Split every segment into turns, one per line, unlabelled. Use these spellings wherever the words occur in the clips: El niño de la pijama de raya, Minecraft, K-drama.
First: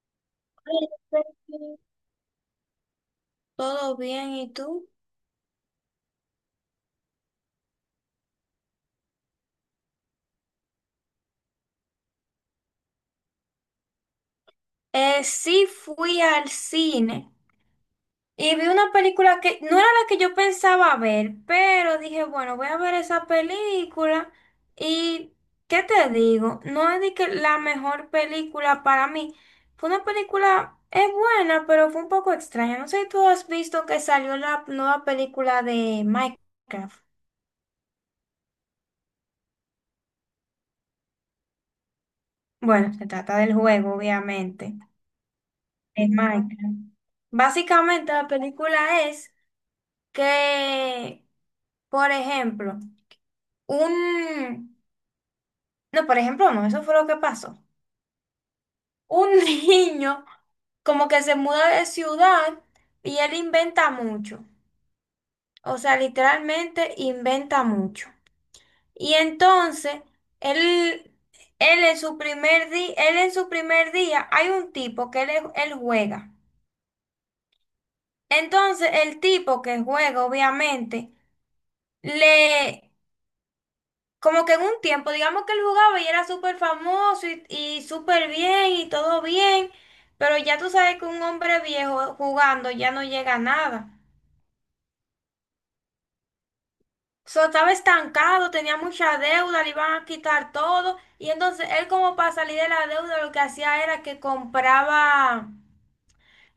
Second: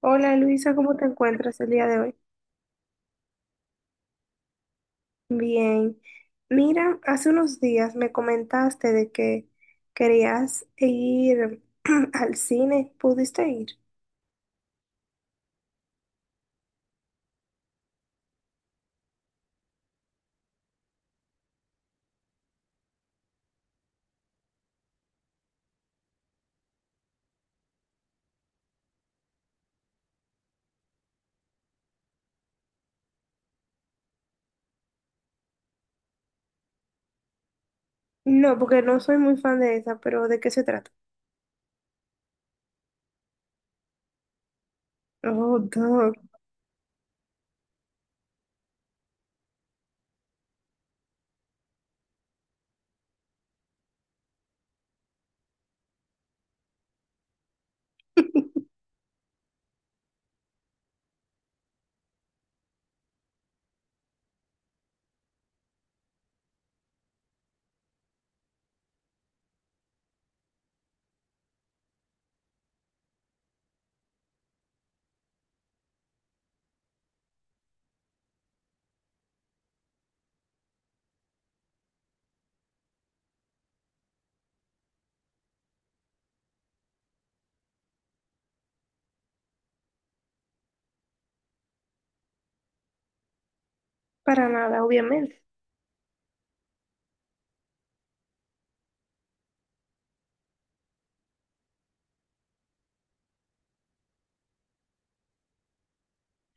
Hola Luisa, ¿cómo te encuentras el día de hoy?
Todo bien, ¿y tú?
Bien. Mira, hace unos días me comentaste de que querías ir al cine. ¿Pudiste ir?
Sí fui al cine y vi una película que no era la que yo pensaba ver, pero dije, bueno, voy a ver esa película y ¿qué te digo? No es de que la mejor película para mí. Fue una película, es buena, pero fue un poco extraña. No sé si tú has visto que salió la nueva película de Minecraft.
No, porque no soy muy fan de esa, pero ¿de qué se trata?
Bueno, se trata del juego, obviamente.
Oh,
En
dog.
Minecraft. Básicamente la película es que, por ejemplo, un... No, por ejemplo, no, eso fue lo que pasó. Un niño como que se muda de ciudad y él inventa mucho. O sea, literalmente inventa mucho. Y entonces, él, él en su primer día, hay un tipo que él juega. Entonces, el tipo que juega, obviamente, le, como que en un tiempo, digamos que él jugaba y era súper famoso y súper bien y todo bien, pero ya tú sabes que un hombre viejo jugando ya no llega a nada.
Para nada, obviamente.
So, estaba estancado, tenía mucha deuda, le iban a quitar todo y entonces él como para salir de la deuda lo que hacía era que compraba...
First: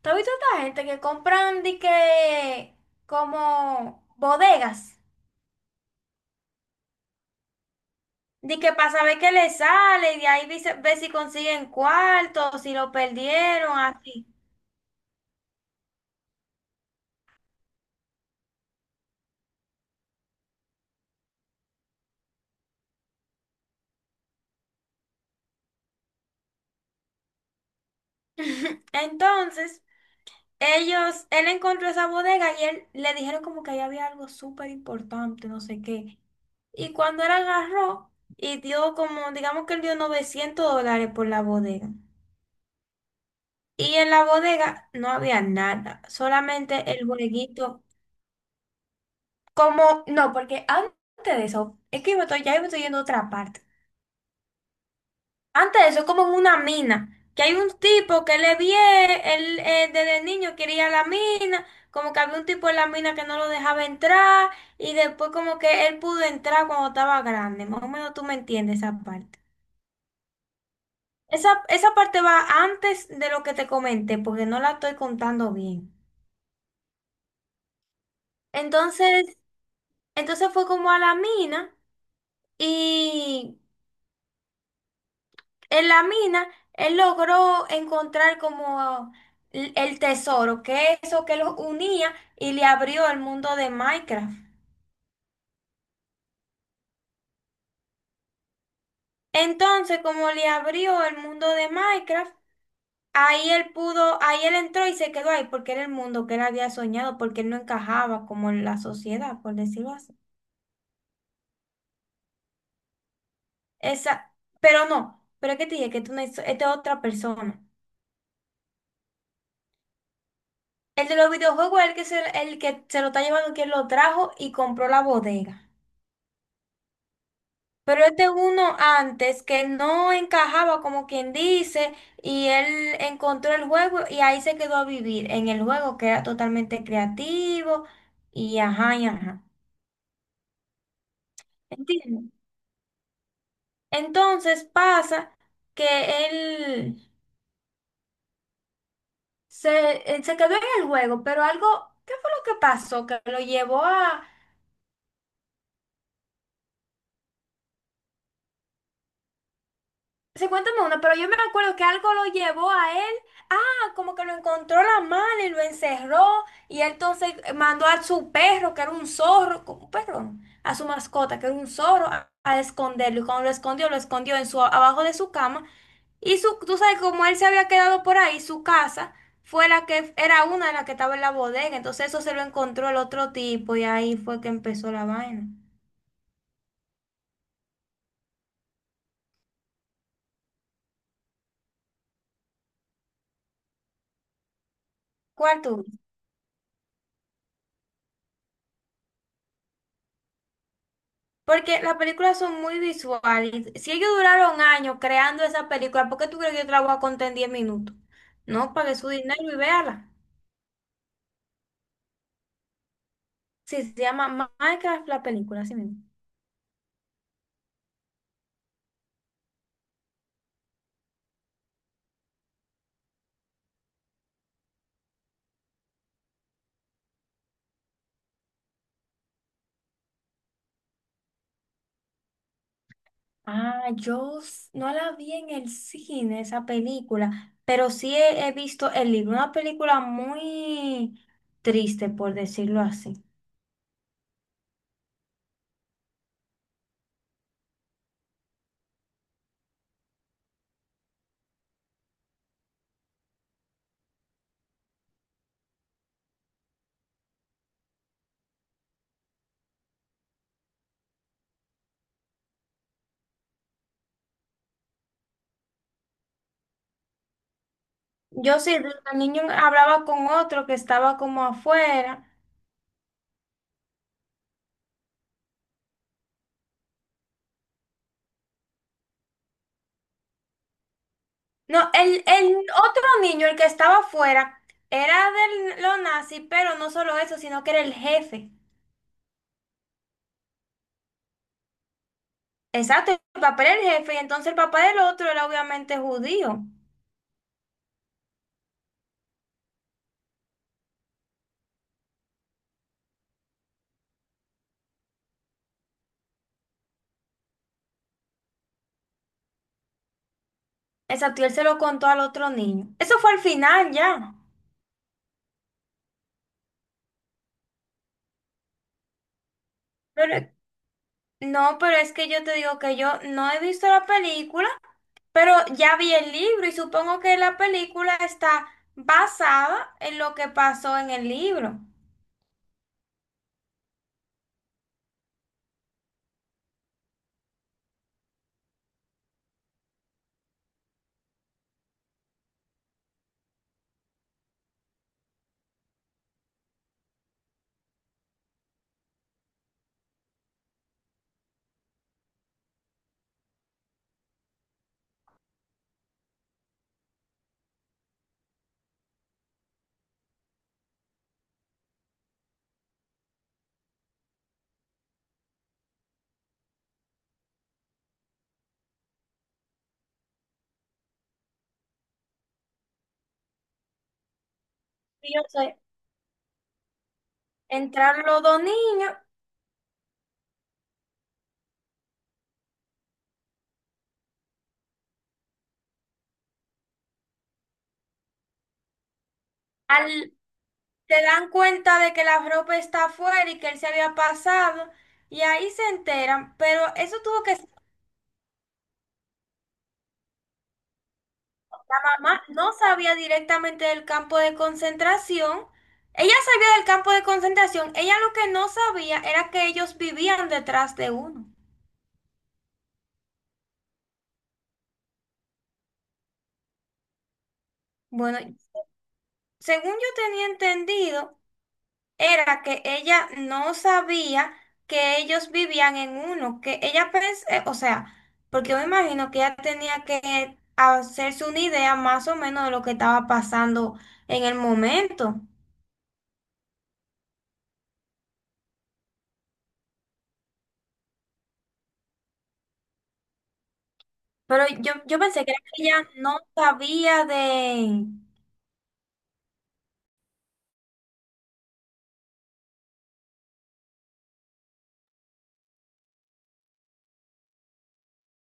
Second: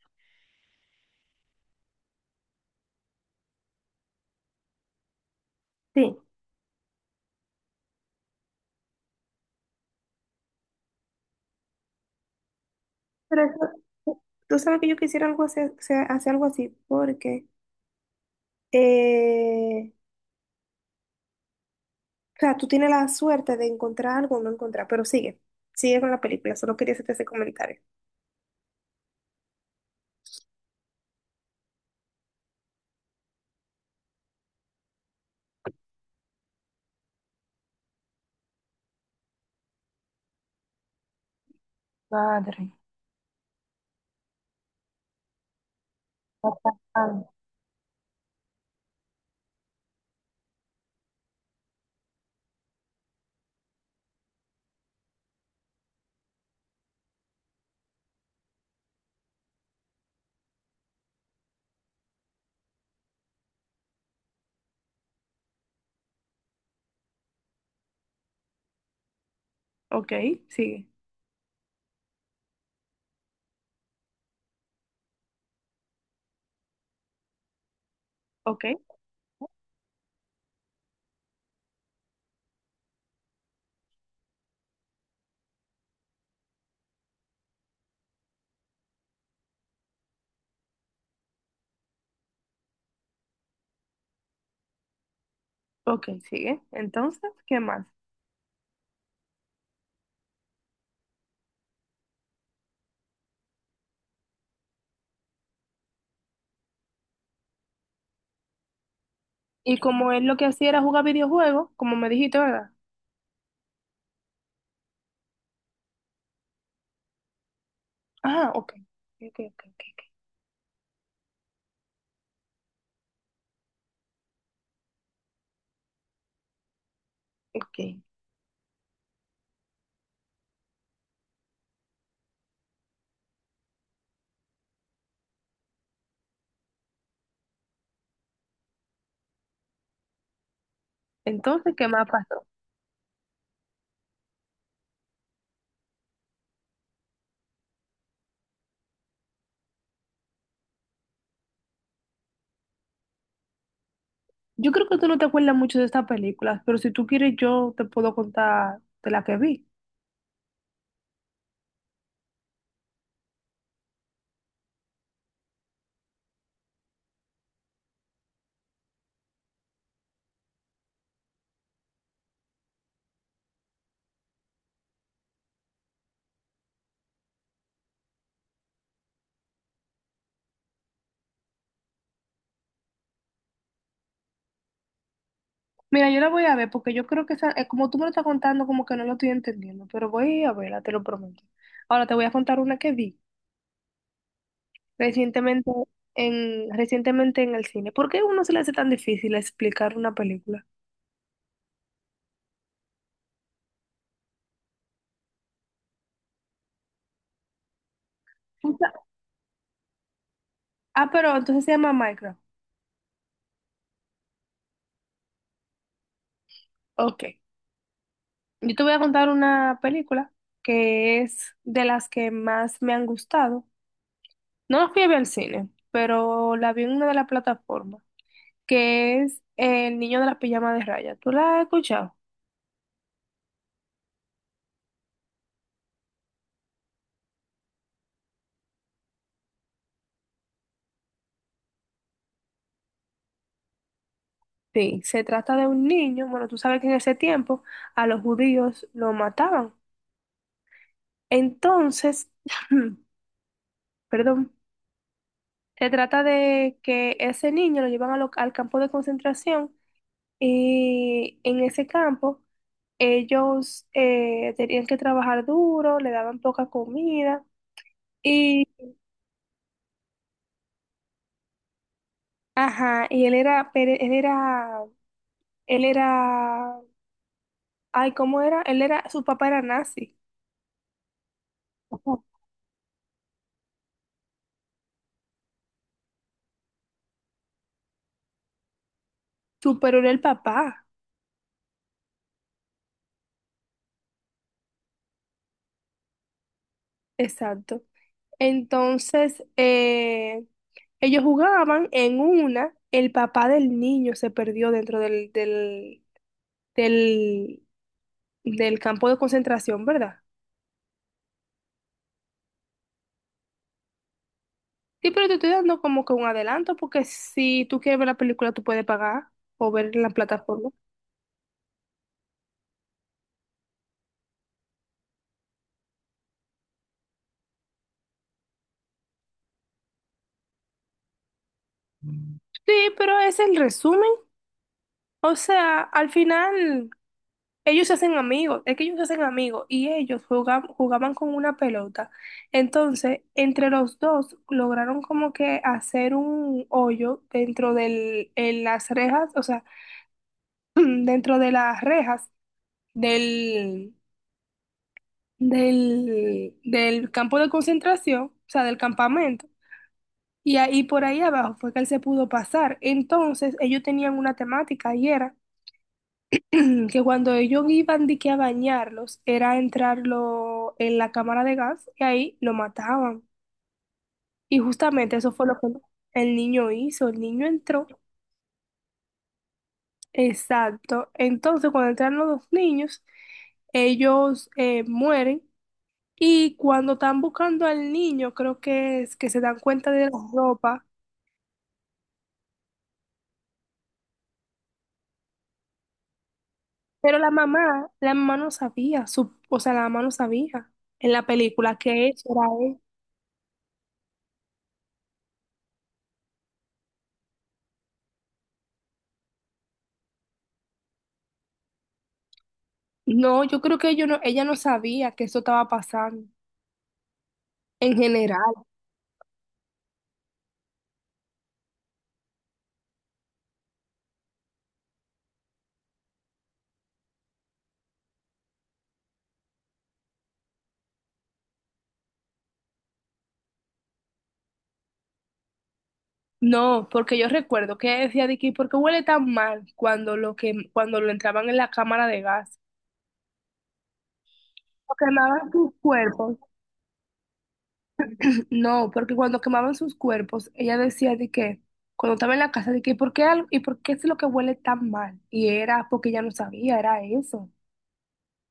¿Tú has visto esta gente que compran de que como bodegas?
Sí.
Di que para saber qué le sale, y de ahí dice, ve si consiguen cuarto, si lo
Pero
perdieron, así.
tú sabes que yo quisiera algo así, o sea, hacer algo así, porque, eh, o sea, tú tienes la suerte de encontrar algo o no encontrar, pero sigue, sigue con la película, solo quería hacerte ese comentario.
Entonces, ellos, él encontró esa bodega y él le dijeron como que ahí había algo súper importante, no sé qué. Y cuando él agarró y dio como, digamos que él dio $900 por la bodega.
Padre.
Y en la bodega no había nada, solamente el
Ah,
bodeguito. Como, no, porque antes de eso, es que ya yo me estoy yendo a otra parte. Antes de eso, es como en una mina, que hay un tipo que le vie, él desde niño quería la mina, como que había un tipo en la mina que no lo dejaba entrar, y después como que él pudo entrar cuando estaba grande, más o menos tú me entiendes esa parte.
ok, sigue.
Esa parte va antes de lo que te comenté, porque no la estoy contando bien.
Ok,
Entonces, entonces fue como a la mina y en la mina, él logró encontrar como el tesoro, que es eso que los unía y le abrió el mundo de Minecraft.
ok, sigue. Entonces, ¿qué más?
Entonces, como le abrió el mundo de Minecraft, ahí él pudo, ahí él entró y se quedó ahí porque era el mundo que él había soñado, porque él no encajaba como en la sociedad, por
Y
decirlo
como
así.
él lo que hacía era jugar videojuegos, como me dijiste, ¿verdad?
Esa, pero no, pero es que te dije que tú no, esta es otra persona.
Ah, ok. Ok, ok, ok, ok.
El de los videojuegos es el que se lo está llevando, quien lo trajo y compró la bodega.
Ok.
Pero este uno antes que no encajaba como quien dice y él encontró el juego y ahí se quedó a vivir en el juego que era totalmente creativo y ajá y ajá.
Entonces, ¿qué más
¿Entiendes?
pasó?
Entonces pasa que él él se quedó en el juego, pero algo, ¿qué fue lo que pasó? Que lo llevó a,
Yo creo que tú no te acuerdas mucho de estas películas, pero si tú quieres, yo te puedo contar de la que vi.
sí, cuéntame una, pero yo me acuerdo que algo lo llevó a él, ah, como que lo encontró la mala y lo encerró, y él entonces mandó a su perro, que era un zorro, perdón, a su mascota, que era un zorro, a esconderlo, y cuando lo escondió en su, abajo de su cama, y su, tú sabes, como él se había quedado por ahí, su casa fue la que, era una de las que estaba en la bodega, entonces eso se lo encontró el otro tipo, y ahí fue que empezó la vaina.
Mira, yo la voy a ver porque yo creo que como tú me lo estás contando, como que no lo estoy entendiendo, pero voy a verla, te lo prometo. Ahora te voy a contar una que vi.
¿Cuál
Recientemente
tú?
recientemente en el cine. ¿Por qué a uno se le hace tan difícil explicar una película?
Porque las películas son muy visuales. Si ellos duraron años creando esa película, ¿por qué tú crees que yo te la voy a contar en 10 minutos?
O
No,
sea,
pague su dinero y véala.
ah, pero entonces se llama Minecraft.
Sí, se llama Minecraft la película, así mismo.
Ok. Yo te voy a contar una película que es de las que más me han gustado. No la fui a ver al cine, pero la vi en una de las plataformas, que es El niño de la pijama de raya. ¿Tú la has escuchado?
Ah, no la vi en el cine, esa película, pero he visto el libro, una película muy triste, por decirlo así.
Sí, se trata de un niño. Bueno, tú sabes que en ese tiempo a los judíos lo mataban. Entonces, perdón. Se trata de que ese niño lo llevan a al campo de concentración y en ese campo ellos tenían que trabajar duro, le daban poca comida
Yo
y,
sí, el niño hablaba con otro que estaba como afuera.
ajá, y él era, él era, ay, ¿cómo era? Él era, su papá era nazi.
No,
Ujú.
el otro niño, el que estaba afuera, era de los nazis, pero no solo eso, sino que era el jefe.
Pero era el papá,
Exacto, el papá era el jefe, y entonces el papá del otro era obviamente judío.
exacto. Entonces, ellos jugaban. El papá del niño se perdió dentro del, del campo de concentración, ¿verdad?
Exacto, y él se lo contó al otro niño. Eso fue al final ya.
Sí, pero te estoy dando como que un adelanto, porque si tú quieres ver la película, tú puedes pagar o ver en la
Pero,
plataforma.
no, pero es que yo te digo que yo no he visto la película, pero ya vi el libro y supongo que la película está basada en lo que pasó en el libro.
Sí, pero es el resumen. O sea, al final ellos se hacen amigos, es que ellos se hacen amigos y ellos jugaban, jugaban con una pelota. Entonces, entre los dos lograron como que hacer un hoyo dentro en las rejas, o sea, dentro de las rejas del, del campo de concentración, o sea, del campamento. Y ahí por ahí abajo fue que él se pudo pasar. Entonces, ellos tenían una temática y era que cuando ellos iban de que a bañarlos, era entrarlo en la cámara de gas y ahí lo mataban. Y justamente eso
Y yo
fue lo que
sé,
el niño hizo. El niño entró.
entraron los dos niños.
Exacto. Entonces, cuando entraron los dos niños, ellos mueren. Y cuando están buscando al niño, creo que es que se dan cuenta de la
Al
ropa,
se dan cuenta de que la ropa está afuera y que él se había pasado, y ahí se enteran, pero eso
pero la
tuvo que ser,
mamá, la mamá no sabía, o sea, la mamá no sabía en la película que
la
eso era
mamá no
él.
sabía directamente del campo de concentración, ella sabía del campo de concentración, ella lo que no sabía era que ellos vivían detrás de uno.
No, yo creo que ellos no, ella no sabía que eso estaba pasando en
Bueno,
general.
según yo tenía entendido, era que ella no sabía que ellos vivían en uno, que ella pensé, o sea, porque yo me imagino que ella tenía que hacerse una idea más o menos de lo que estaba pasando en el momento.
No, porque yo recuerdo que ella decía de que ¿por qué huele tan mal cuando lo entraban en la cámara de gas?
Pero
Porque
yo pensé
quemaban
que era
sus
que ella
cuerpos.
no sabía de,
No, porque cuando quemaban sus cuerpos, ella decía de que, cuando estaba en la casa, de que, y por qué es lo que huele tan mal? Y era porque ella no sabía, era eso.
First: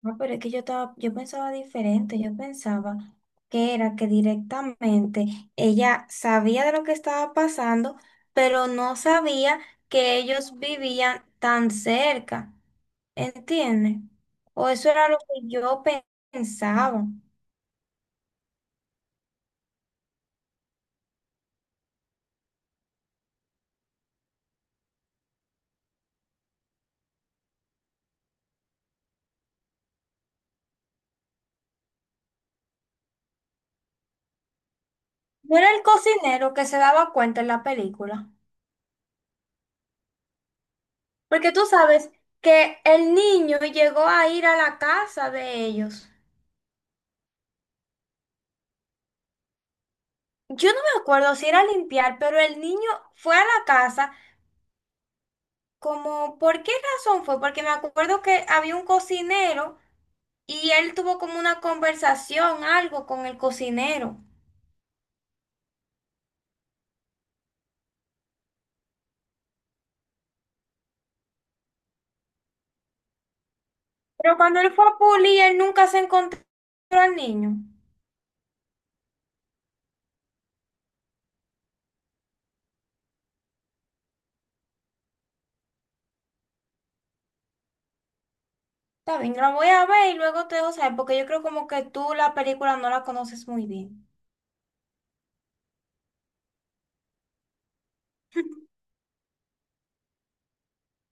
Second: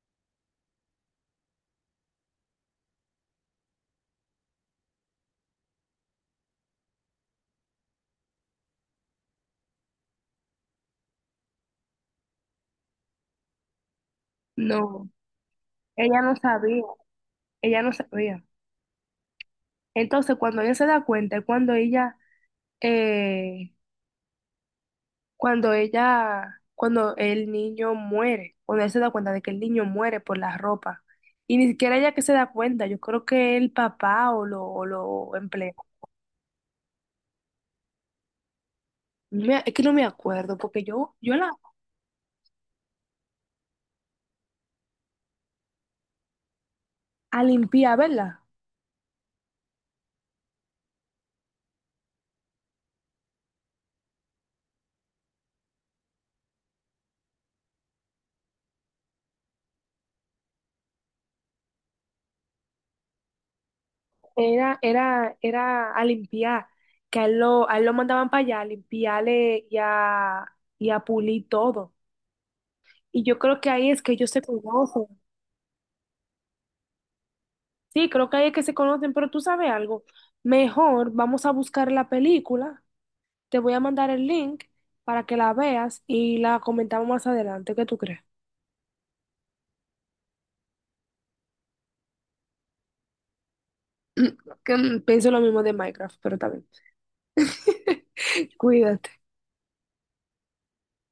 no, pero es que yo estaba, yo pensaba diferente, yo pensaba que era que directamente ella sabía de lo que estaba pasando, pero no sabía que ellos vivían tan cerca, ¿entiendes? O eso era
No,
lo que
ella no sabía,
pensaba.
ella no sabía. Entonces, cuando ella se da cuenta, es eh, cuando el niño muere, cuando ella se da cuenta de que el niño muere por la ropa. Y ni siquiera ella que se da cuenta, yo creo que el papá o lo
No era
emplea.
el cocinero que se daba cuenta en la película,
Es que no me acuerdo, porque yo la
porque tú sabes que el niño llegó a ir a la casa de ellos.
a limpiar, ¿verdad?
Yo no me acuerdo si era a limpiar, pero el niño fue a la casa. Como, ¿por qué razón fue? Porque me acuerdo que había un cocinero y él tuvo como una conversación, algo con el cocinero.
Era a limpiar, que a él lo mandaban para allá a limpiarle y a pulir todo. Y yo creo que ahí es que ellos
Pero
se
cuando él fue a
conocen.
Puli, él nunca se encontró al niño.
Sí, creo que ahí es que se conocen, pero tú sabes algo, mejor vamos a buscar la película, te voy a mandar el link para que la veas y la comentamos más adelante, ¿qué tú crees?
Está bien, la voy a ver y luego te dejo saber, porque yo creo como que tú la película no la conoces muy bien.
Pienso lo mismo de Minecraft, pero también. Cuídate.